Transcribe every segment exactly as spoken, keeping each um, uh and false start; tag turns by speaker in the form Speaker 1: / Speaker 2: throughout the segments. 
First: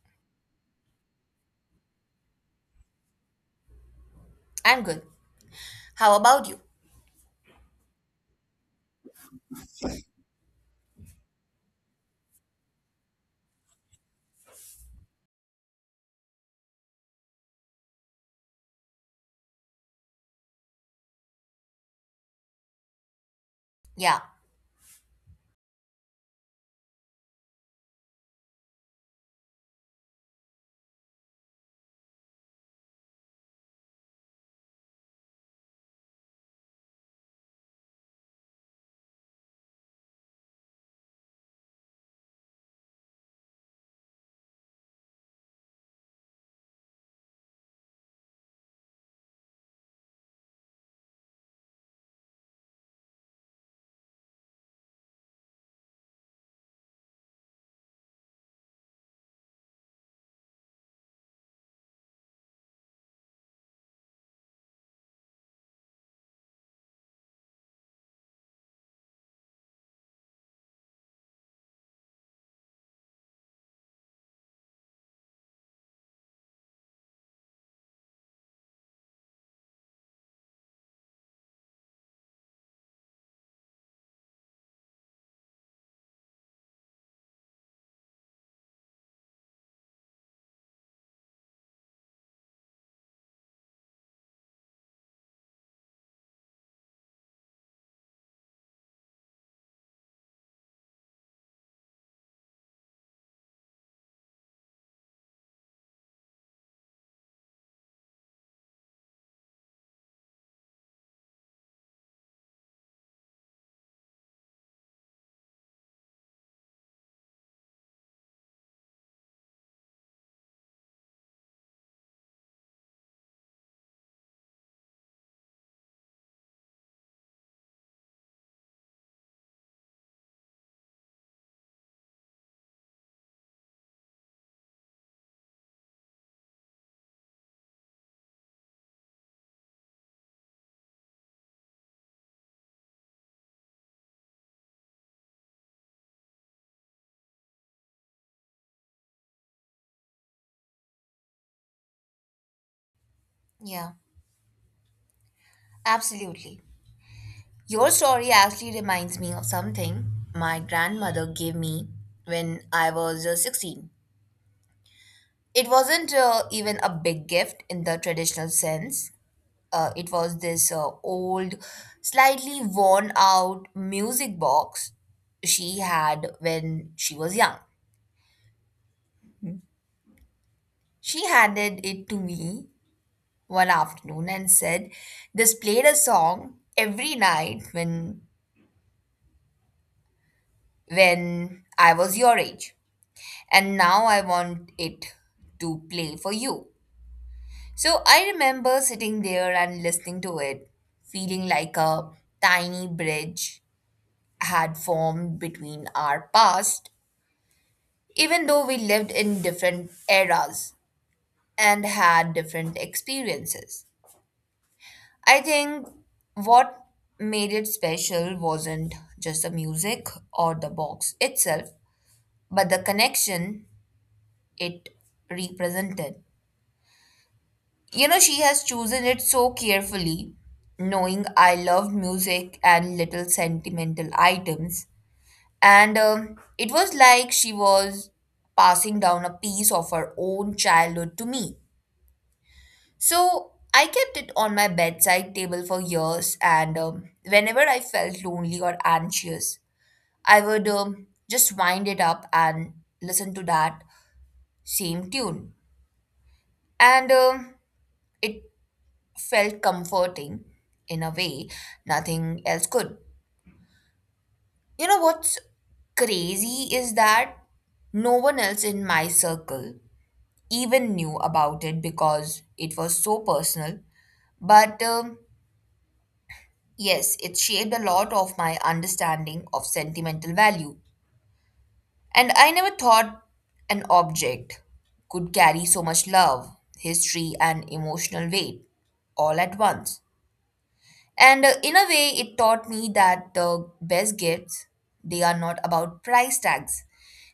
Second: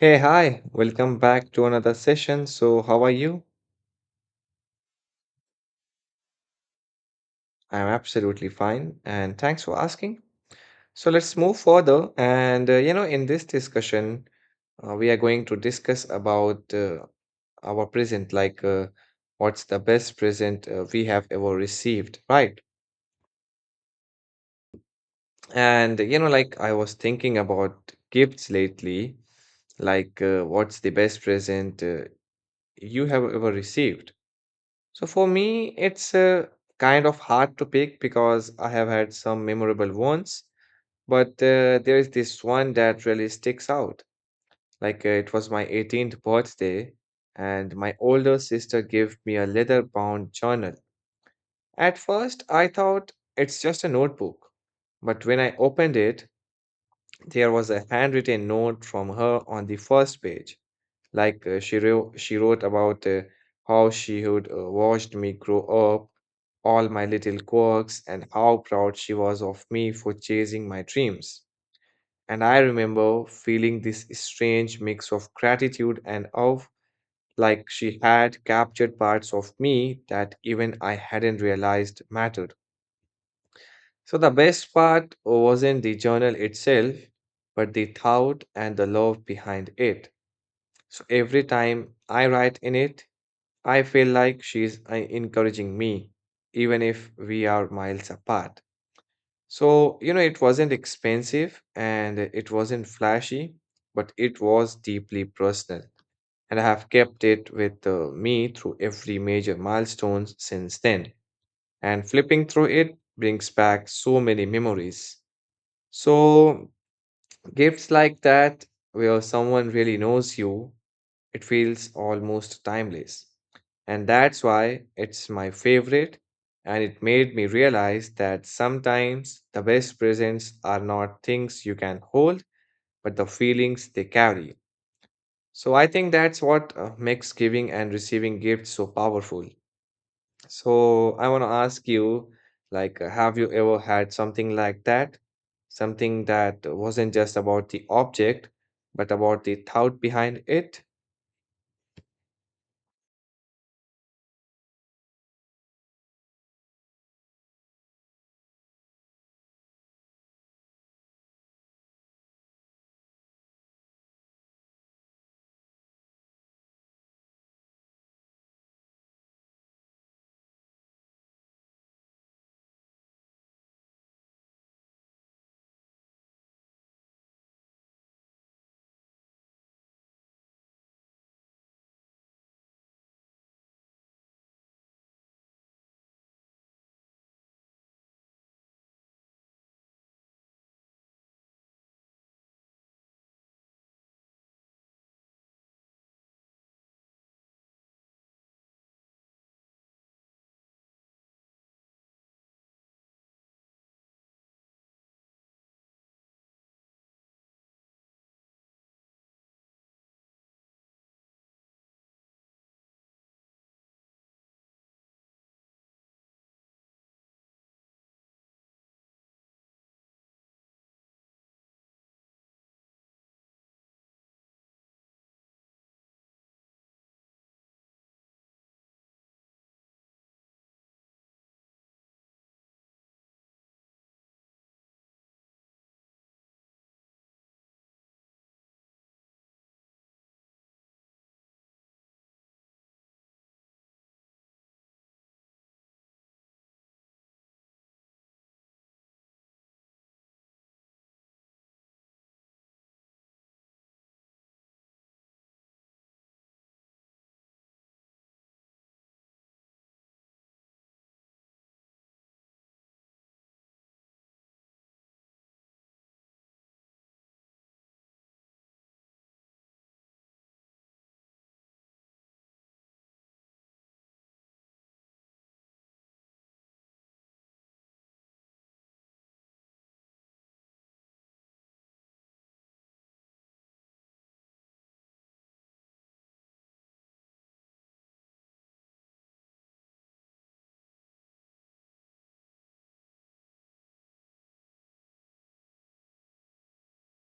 Speaker 1: Hey, hi, welcome back to another session. So, how are you?
Speaker 2: I'm good. How about you?
Speaker 1: I'm absolutely fine, and thanks for asking. So, let's move further. And, uh, you know, in this discussion, uh, we are going to discuss about uh, our present, like uh, what's the best present uh, we have ever received, right?
Speaker 2: Yeah,
Speaker 1: And, you know, like I was thinking about gifts lately, like uh, what's the best present uh, you have ever received? So for me, it's uh, kind of hard to pick because I have had some memorable ones, but uh, there is this one that really sticks out. Like uh, it was my eighteenth birthday, and my older sister gave me a leather-bound journal. At first, I thought it's just a notebook, but when I opened it, there was a handwritten note from her on the first page. Like uh, she wrote, she wrote about uh, how she had uh, watched me grow up, all my little quirks, and how proud she was of me for chasing my dreams. And I remember feeling this strange mix of gratitude and of like she had captured parts of me that even I hadn't realized mattered. So the best part wasn't the journal itself, but the thought and the love behind it. So every time I write in it, I feel like she's uh, encouraging me, even if we are miles apart. So, you know, it wasn't expensive and it wasn't flashy, but it was deeply personal. And I have kept it with uh, me through every major milestone since then. And flipping through it brings back so many memories. So, gifts like that, where someone really knows you it feels almost timeless. And that's why it's my favorite, and it made me realize that sometimes the best presents are not things you can hold, but the feelings they carry. So I think that's what uh, makes giving and receiving gifts so powerful. So I want to ask you, like, uh, have you ever had something like that? Something that wasn't just about the object, but about the thought behind it?
Speaker 2: yeah, absolutely. Your story actually reminds me of something my grandmother gave me when I was uh, sixteen. It wasn't uh, even a big gift in the traditional sense. Uh, it was this uh, old, slightly worn out music box she had when she was young. She handed it to me one afternoon and said, "This played a song every night when when I was your age, and now I want it to play for you." So I remember sitting there and listening to it, feeling like a tiny bridge had formed between our past, even though we lived in different eras and had different experiences. I think what made it special wasn't just the music or the box itself, but the connection it represented. You know, she has chosen it so carefully, knowing I loved music and little sentimental items. And um, it was like she was passing down a piece of her own childhood to me. So I kept it on my bedside table for years, and um, whenever I felt lonely or anxious, I would um, just wind it up and listen to that same tune. And um, it felt comforting in a way nothing else could. You know what's crazy is that no one else in my circle even knew about it because it was so personal. But um, Yes, it shaped a lot of my understanding of sentimental value. And I never thought an object could carry so much love, history, and emotional weight all at once. And uh, in a way, it taught me that the best gifts, they are not about price tags.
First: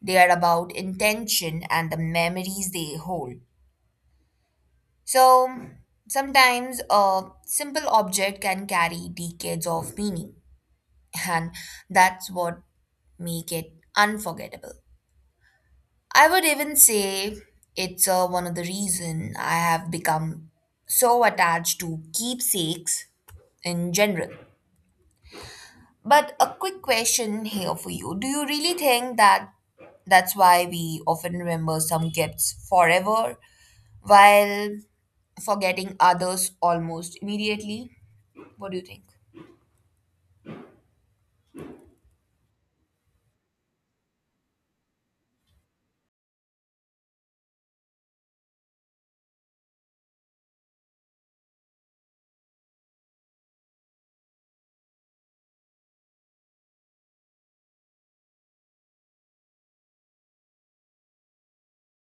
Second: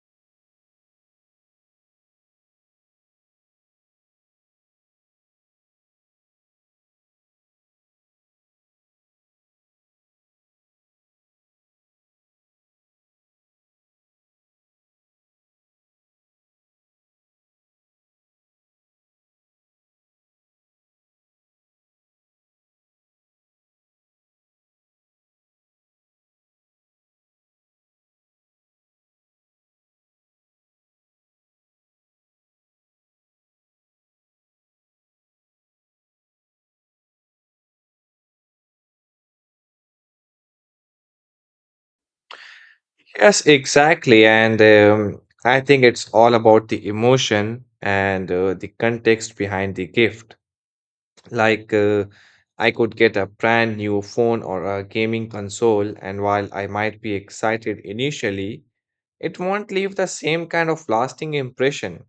Speaker 2: They are about intention and the memories they hold. So sometimes a simple object can carry decades of meaning, and that's what make it unforgettable. I would even say it's uh, one of the reason I have become so attached to keepsakes in general. But a quick question here for you. Do you really think that that's why we often remember some gifts forever while forgetting others almost immediately? What do you think?
Speaker 1: Yes, exactly. And um, I think it's all about the emotion and uh, the context behind the gift. Like, uh, I could get a brand new phone or a gaming console, and while I might be excited initially, it won't leave the same kind of lasting impression.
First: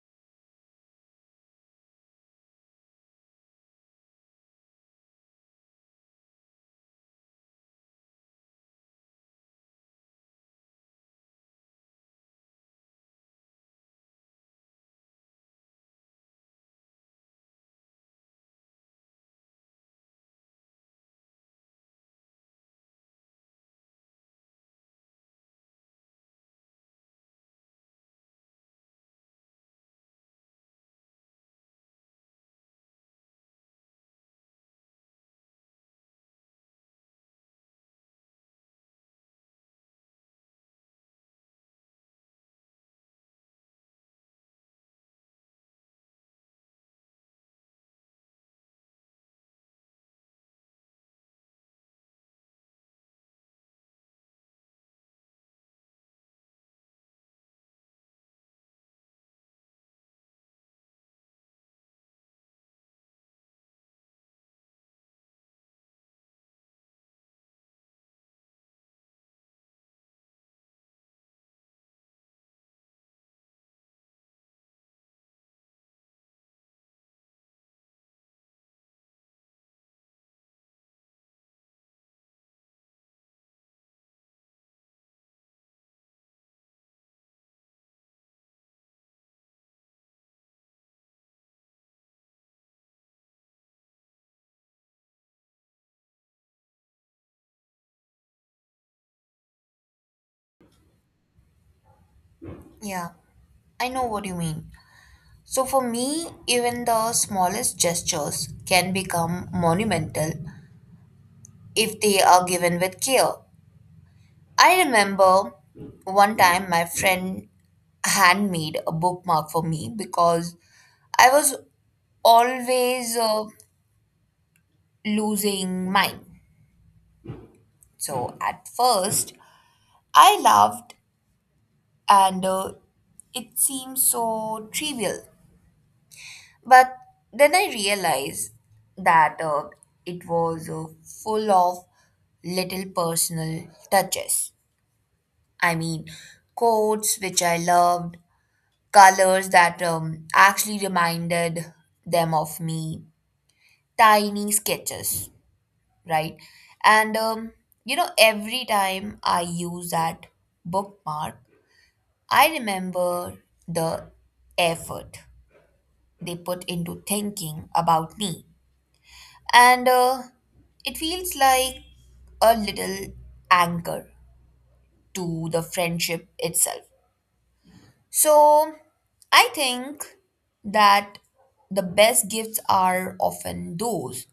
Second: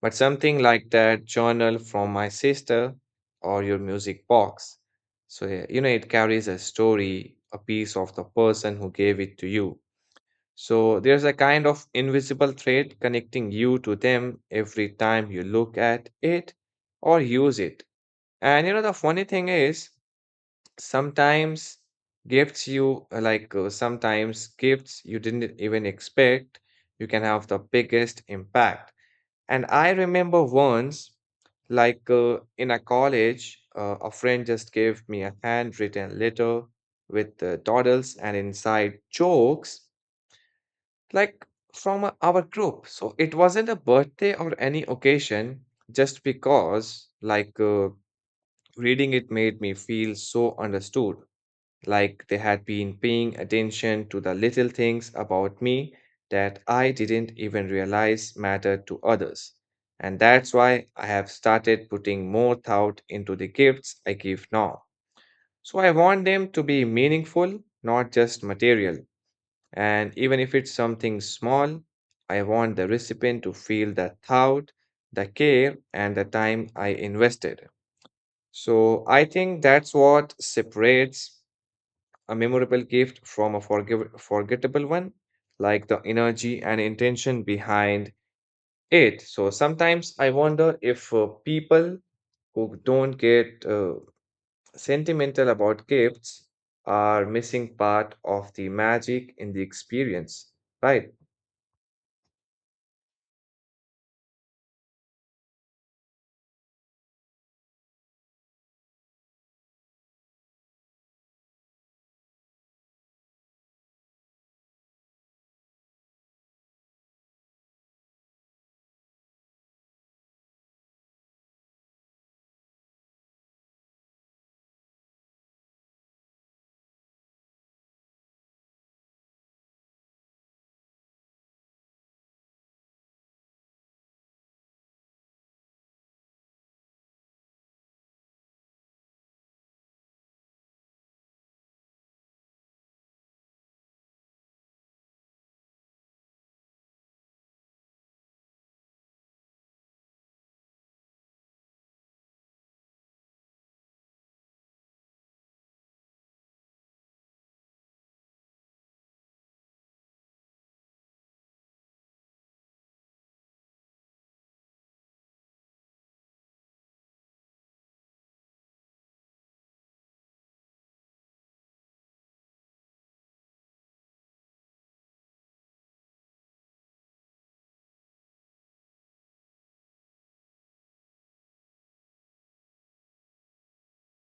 Speaker 1: But something like that journal from my sister or your music box. So, yeah, you know, it carries a story, a piece of the person who gave it to you. So, there's a kind of invisible thread connecting you to them every time you look at it or use it. And you know, the funny thing is, sometimes gifts you uh, like, uh, sometimes gifts you didn't even expect, you can have the biggest impact. And I remember once, like uh, in a college, uh, a friend just gave me a handwritten letter with uh, doodles and inside jokes, like from uh, our group. So it wasn't a birthday or any occasion, just because, like, uh, reading it made me feel so understood, like they had been paying attention to the little things about me that I didn't even realize mattered to others. And that's why I have started putting more thought into the gifts I give now. So I want them to be meaningful, not just material. And even if it's something small, I want the recipient to feel the thought, the care, and the time I invested. So I think that's what separates a memorable gift from a forgiv forgettable one, like the energy and intention behind it. So sometimes I wonder if uh, people who don't get uh, sentimental about gifts are missing part of the magic in the experience, right?
Speaker 2: Yeah, I know what you mean. So for me, even the smallest gestures can become monumental if they are given with care. I remember one time my friend handmade a bookmark for me because I was always uh, losing mine. So at first, I laughed and uh, it seemed so trivial. But then I realized that uh, it was uh, full of little personal touches. I mean, quotes which I loved, colors that um, actually reminded them of me, tiny sketches, right? And um, You know, every time I use that bookmark, I remember the effort they put into thinking about me. And uh, it feels like a little anchor to the friendship itself. So I think that the best gifts are often those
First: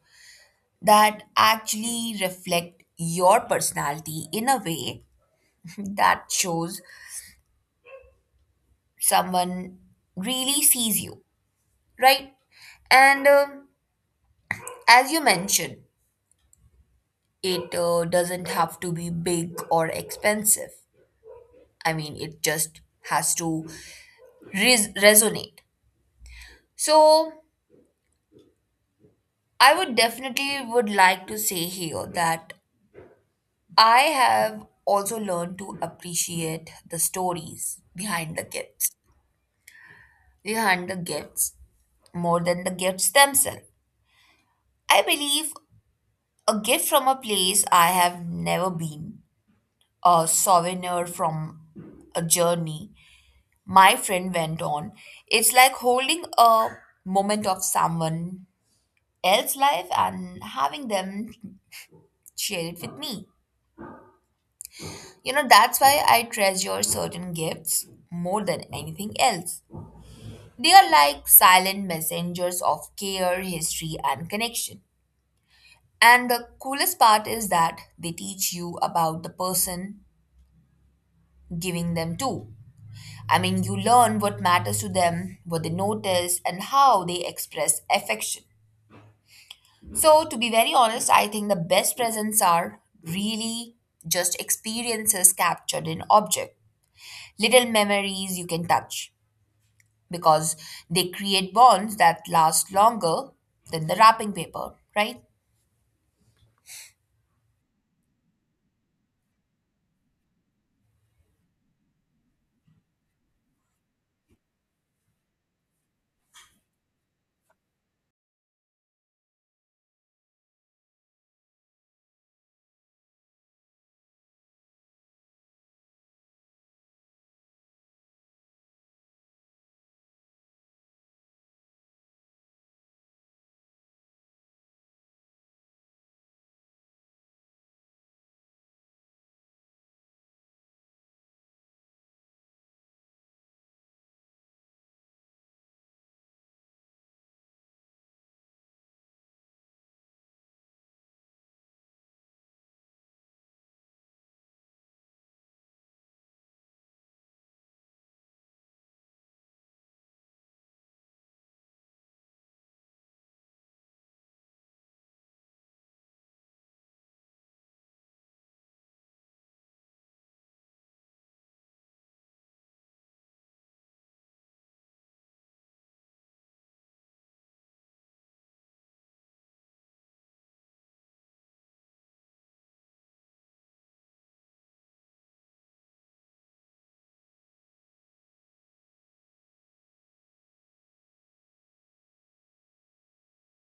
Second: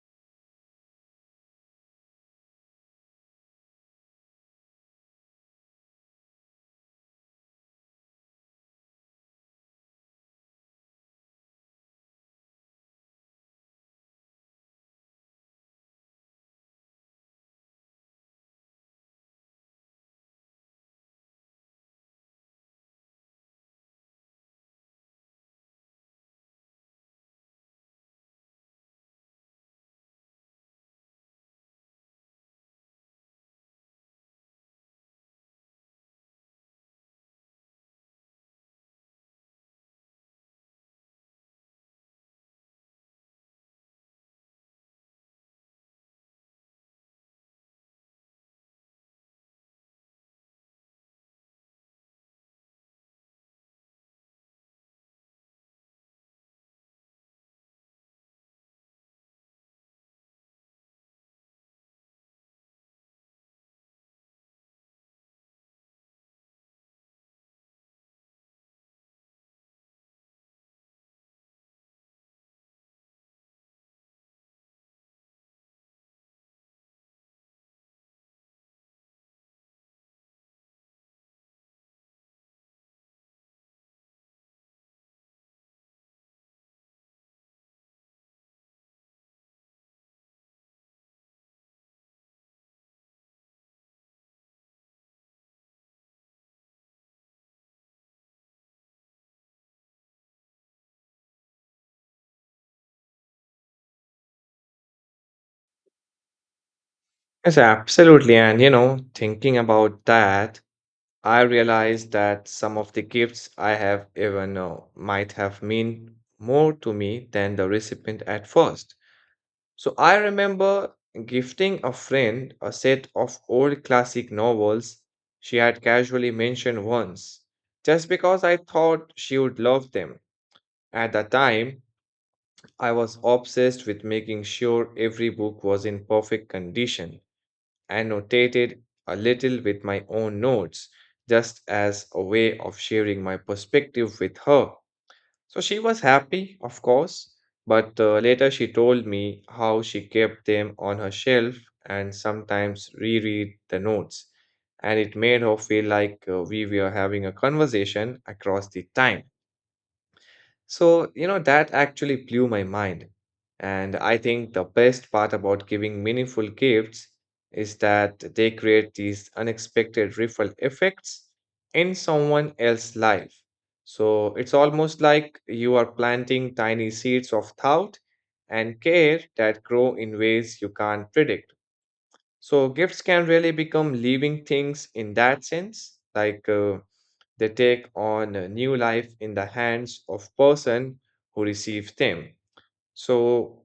Speaker 2: that actually reflect your personality in a way that shows someone really sees you, right? And um As you mentioned, it uh, doesn't have to be big or expensive. I mean, it just has to res- resonate. So, I would definitely would like to say here that I have also learned to appreciate the stories behind the gifts, behind the gifts more than the gifts themselves. I believe a gift from a place I have never been, a souvenir from a journey my friend went on. It's like holding a moment of someone else's life and having them share it with me. You know, that's why I treasure certain gifts more than anything else. They are like silent messengers of care, history, and connection. And the coolest part is that they teach you about the person giving them to. I mean, you learn what matters to them, what they notice, and how they express affection. So, to be very honest, I think the best presents are really just experiences captured in object, little memories you can touch because they create bonds that last longer than the wrapping paper, right?
Speaker 1: Yes, absolutely. And you know, thinking about that. I realized that some of the gifts I have even now might have meant more to me than the recipient at first. So I remember gifting a friend a set of old classic novels she had casually mentioned once, just because I thought she would love them. At the time, I was obsessed with making sure every book was in perfect condition. I notated a little with my own notes, just as a way of sharing my perspective with her. So she was happy, of course, but uh, later she told me how she kept them on her shelf and sometimes reread the notes. And it made her feel like uh, we were having a conversation across the time. So, you know, that actually blew my mind. And I think the best part about giving meaningful gifts is that they create these unexpected ripple effects in someone else's life. So it's almost like you are planting tiny seeds of thought and care that grow in ways you can't predict. So gifts can really become living things in that sense, like uh, they take on a new life in the hands of person who receive them. So,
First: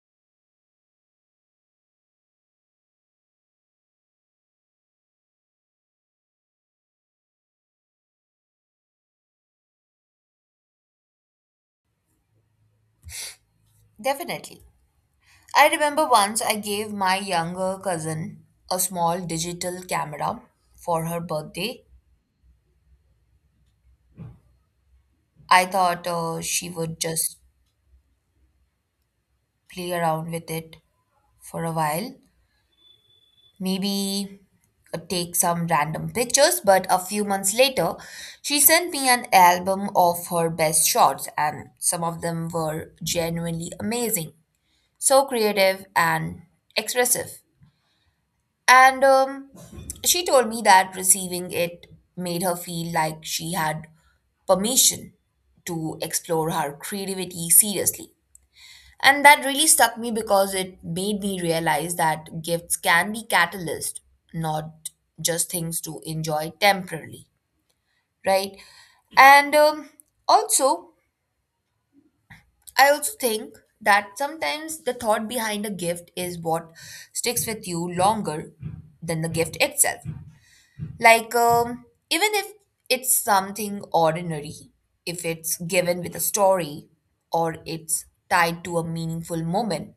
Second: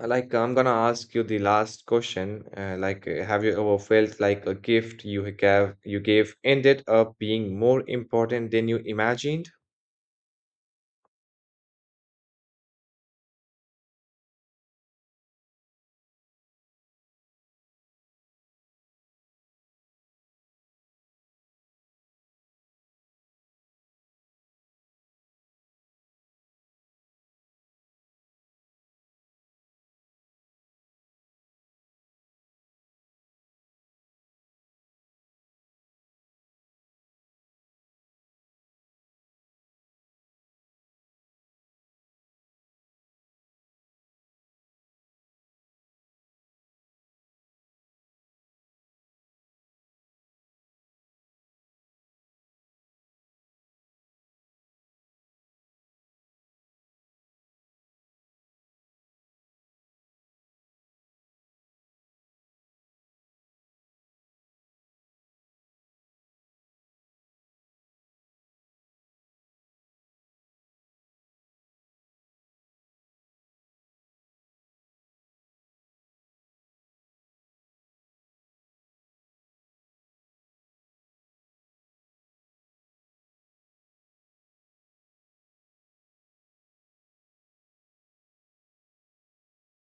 Speaker 1: uh, like, I'm gonna ask you the last question. Uh, like, uh, have you ever felt like a gift you gave you gave ended up being more important than you imagined?
Speaker 2: Definitely. I remember once I gave my younger cousin a small digital camera for her birthday. I thought uh, she would just play around with it for a while. Maybe uh, take some random pictures, but a few months later, she sent me an album of her best shots, and some of them were genuinely amazing. So creative and expressive. And um, She told me that receiving it made her feel like she had permission to explore her creativity seriously. And that really stuck me because it made me realize that gifts can be catalyst, not just things to enjoy temporarily, right? And um, Also, I also think that sometimes the thought behind a gift is what sticks with you longer than the gift itself. Like, um, even if it's something ordinary, if it's given with a story or it's tied to a meaningful moment,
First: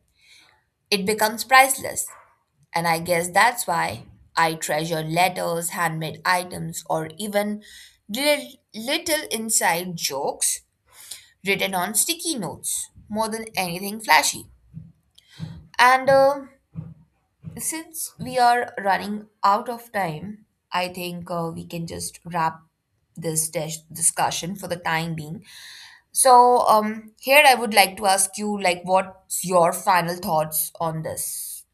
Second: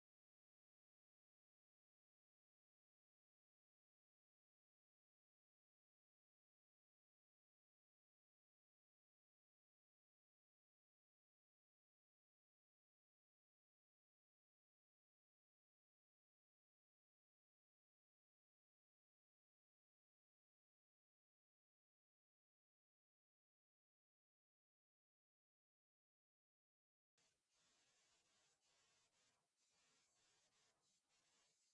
Speaker 2: it becomes priceless. And I guess that's why I treasure letters, handmade items, or even little, little inside jokes written on sticky notes more than anything flashy. And uh, since we are running out of time, I think uh, we can just wrap this dis- discussion for the time being. So, um, here I would like to ask you, like, what's your final thoughts on this?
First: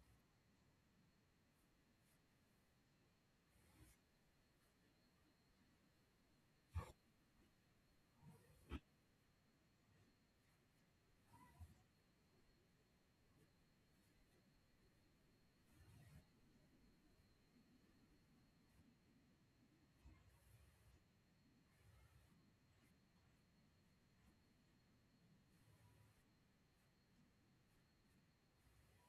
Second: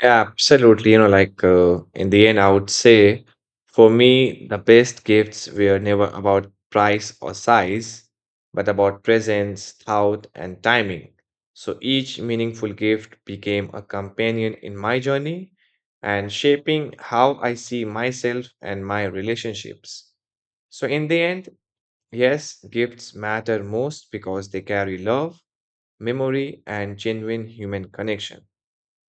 Speaker 1: Yeah, absolutely. You know, like uh, in the end, I would say for me, the best gifts were never about price or size, but about presence, thought, and timing. So each meaningful gift became a companion in my journey and shaping how I see myself and my relationships. So in the end, yes, gifts matter most because they carry love, memory, and genuine human connection.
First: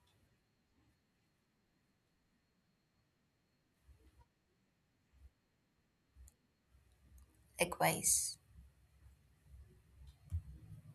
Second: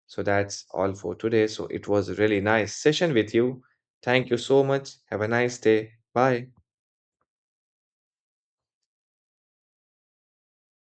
Speaker 1: So that's all for today. So it was a really nice session with you. Thank you so much. Have a nice day. Bye.
Speaker 2: Likewise.